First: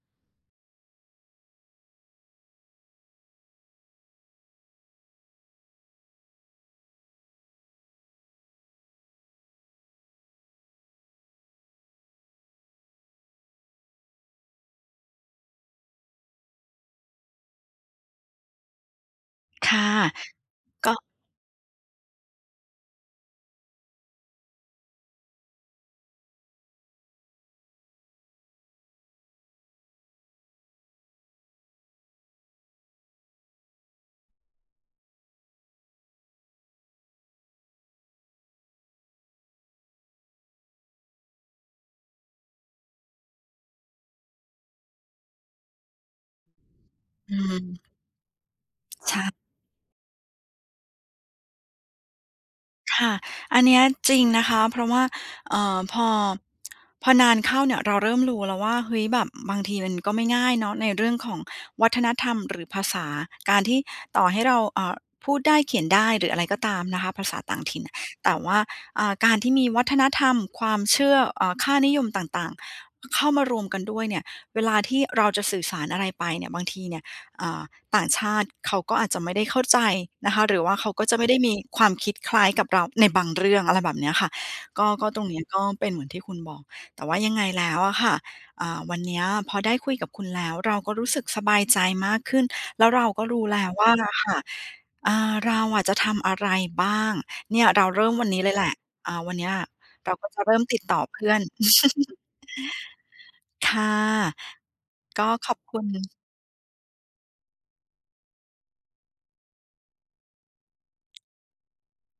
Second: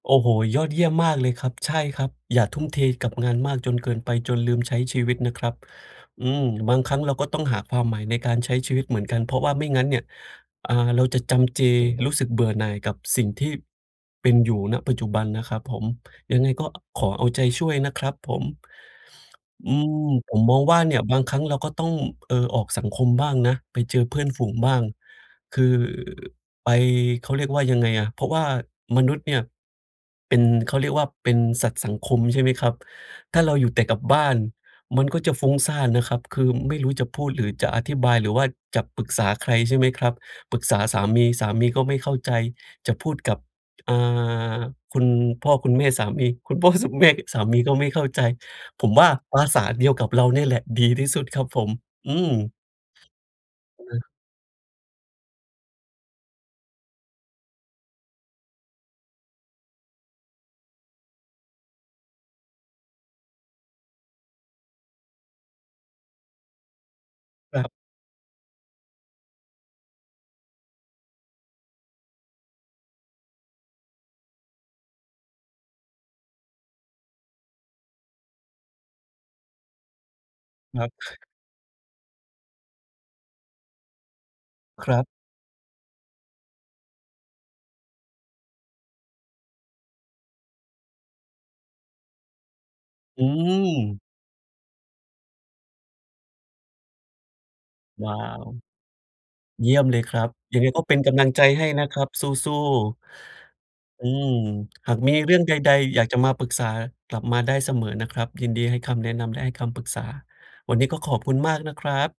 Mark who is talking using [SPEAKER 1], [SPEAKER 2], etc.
[SPEAKER 1] โอ้โฮ ยอดเยี่ยมมากเลยครับ ใช่ครับ อย่าทุ่มเทกับงานมากจนเกินไป จนลืมใช้ชีวิตนะครับ อืม บางครั้งเราก็ต้องหาความหมายในการใช้ชีวิตเหมือนกัน เพราะว่าไม่งั้นเนี่ย อา เราจะจำเจ รู้สึกเบื่อหน่ายกับสิ่งที่เป็นอยู่ ณ ปัจจุบันนะครับผม ยังไงก็ขอเอาใจช่วยนะครับผม
[SPEAKER 2] ค
[SPEAKER 1] อื
[SPEAKER 2] ่ะ
[SPEAKER 1] ม ผมมองว่า
[SPEAKER 2] ก
[SPEAKER 1] เ
[SPEAKER 2] ็
[SPEAKER 1] นี่ย บางครั้งเราก็ต้อง เอ่อ ออกสังคมบ้างนะ ไปเจอเพื่อนฝูงบ้าง คือไป เขาเรียกว่ายังไงอะ เพราะว่ามนุษย์เนี่ย เป็น เขาเรียกว่าเป็นสัตว์สังคม ใช่ไหมครับ ถ้าเราอยู่แต่กับบ้าน มันก็จะฟุ้งซ่านนะครับ คือไม่รู้จะพูด หรือจะอธิบาย หรือว่าจะปรึกษาใคร ใช่ไหมครับ ปรึกษาสามี สามีก็ไม่เข้าใจ จะพูดกับ อา คุณพ่อคุณแม่สามี คุณพ่อ ส แม่
[SPEAKER 2] อื
[SPEAKER 1] สามีก็
[SPEAKER 2] ม
[SPEAKER 1] ไม่เข้าใจ ผมว่า
[SPEAKER 2] ใช่
[SPEAKER 1] ภาษาเดียวกับเราเนี่ยแหละดีที่สุดครับผม อืม
[SPEAKER 2] ค่ะ อันเนี้
[SPEAKER 1] อ
[SPEAKER 2] ย
[SPEAKER 1] ือ
[SPEAKER 2] จริงนะคะ เพราะว่า เอ่อ พอ พอนานเข้าเนี่ย เราเริ่มรู้แล้วว่า เฮ้ย แบบบางทีมันก็ไม่ง่ายเนาะ ในเรื่องของวัฒนธรรมหรือภาษา การที่ต่อให้เรา เอ่อ พูดได้เขียนได้ หรืออะไรก็ตามนะคะ ภาษาต่
[SPEAKER 1] ค
[SPEAKER 2] า
[SPEAKER 1] ร
[SPEAKER 2] ง
[SPEAKER 1] ับ
[SPEAKER 2] ถิ่น แต่ว่า อ่า การที่มีวัฒนธรรม ความเชื่อ เอ่อ ค่านิยมต่าง ๆ ข เข้ามารวมกันด้วยเนี่ย เวลาที่เราจะสื่อสารอะไรไปเนี่ย บางทีเนี่ย อ่า ต่างชาติเขาก็อาจจะไม่ได้เข้าใจนะคะ หรือว่า
[SPEAKER 1] ค
[SPEAKER 2] เข
[SPEAKER 1] ร
[SPEAKER 2] าก็จะไ
[SPEAKER 1] ับ
[SPEAKER 2] ม่ได้มีความคิดคล้ายกับเราในบางเรื่อง อะไรแบบเนี้ยค่ะ ก็
[SPEAKER 1] ครั
[SPEAKER 2] ก
[SPEAKER 1] บ
[SPEAKER 2] ็ตรงเนี้ย ก็เป็นเหมือนที่คุณบอก แต่ว่ายังไงแล้วอะค่ะ อ่า วันเนี้ยพอได้คุยกับคุณแล้ว เราก็รู้สึกสบายใจมากขึ้น แล้วเราก
[SPEAKER 1] อื
[SPEAKER 2] ็รู้แล้วว่า
[SPEAKER 1] ม
[SPEAKER 2] อะค่ะ อ่า เราอะจะทำอะไรบ้าง เนี่ยเราเริ
[SPEAKER 1] ว
[SPEAKER 2] ่ม
[SPEAKER 1] ้า
[SPEAKER 2] วันนี้
[SPEAKER 1] ว
[SPEAKER 2] เลยแหละ อ่า วันเนี้ย
[SPEAKER 1] เยี่ยมเลย
[SPEAKER 2] เร
[SPEAKER 1] ค
[SPEAKER 2] า
[SPEAKER 1] รั
[SPEAKER 2] ก็
[SPEAKER 1] บ
[SPEAKER 2] จะเริ
[SPEAKER 1] ย
[SPEAKER 2] ่
[SPEAKER 1] ัง
[SPEAKER 2] ม
[SPEAKER 1] ไง
[SPEAKER 2] ติ
[SPEAKER 1] ก
[SPEAKER 2] ด
[SPEAKER 1] ็เ
[SPEAKER 2] ต
[SPEAKER 1] ป็
[SPEAKER 2] ่
[SPEAKER 1] น
[SPEAKER 2] อ
[SPEAKER 1] ก
[SPEAKER 2] เพ
[SPEAKER 1] ำล
[SPEAKER 2] ื
[SPEAKER 1] ั
[SPEAKER 2] ่
[SPEAKER 1] ง
[SPEAKER 2] อน
[SPEAKER 1] ใจให้นะครับ สู้ ๆ
[SPEAKER 2] ค่ะ
[SPEAKER 1] อืม หากมี
[SPEAKER 2] ก็
[SPEAKER 1] เรื่อง
[SPEAKER 2] ข
[SPEAKER 1] ใ
[SPEAKER 2] อบ
[SPEAKER 1] ด
[SPEAKER 2] คุ
[SPEAKER 1] ๆ อย
[SPEAKER 2] ณ
[SPEAKER 1] ากจะมาปรึกษา กลับมาได้เสมอนะครับ ยินดีให้คำแนะนำ และให้คำปรึกษา วันนี้ก็ขอบคุณมากนะครับ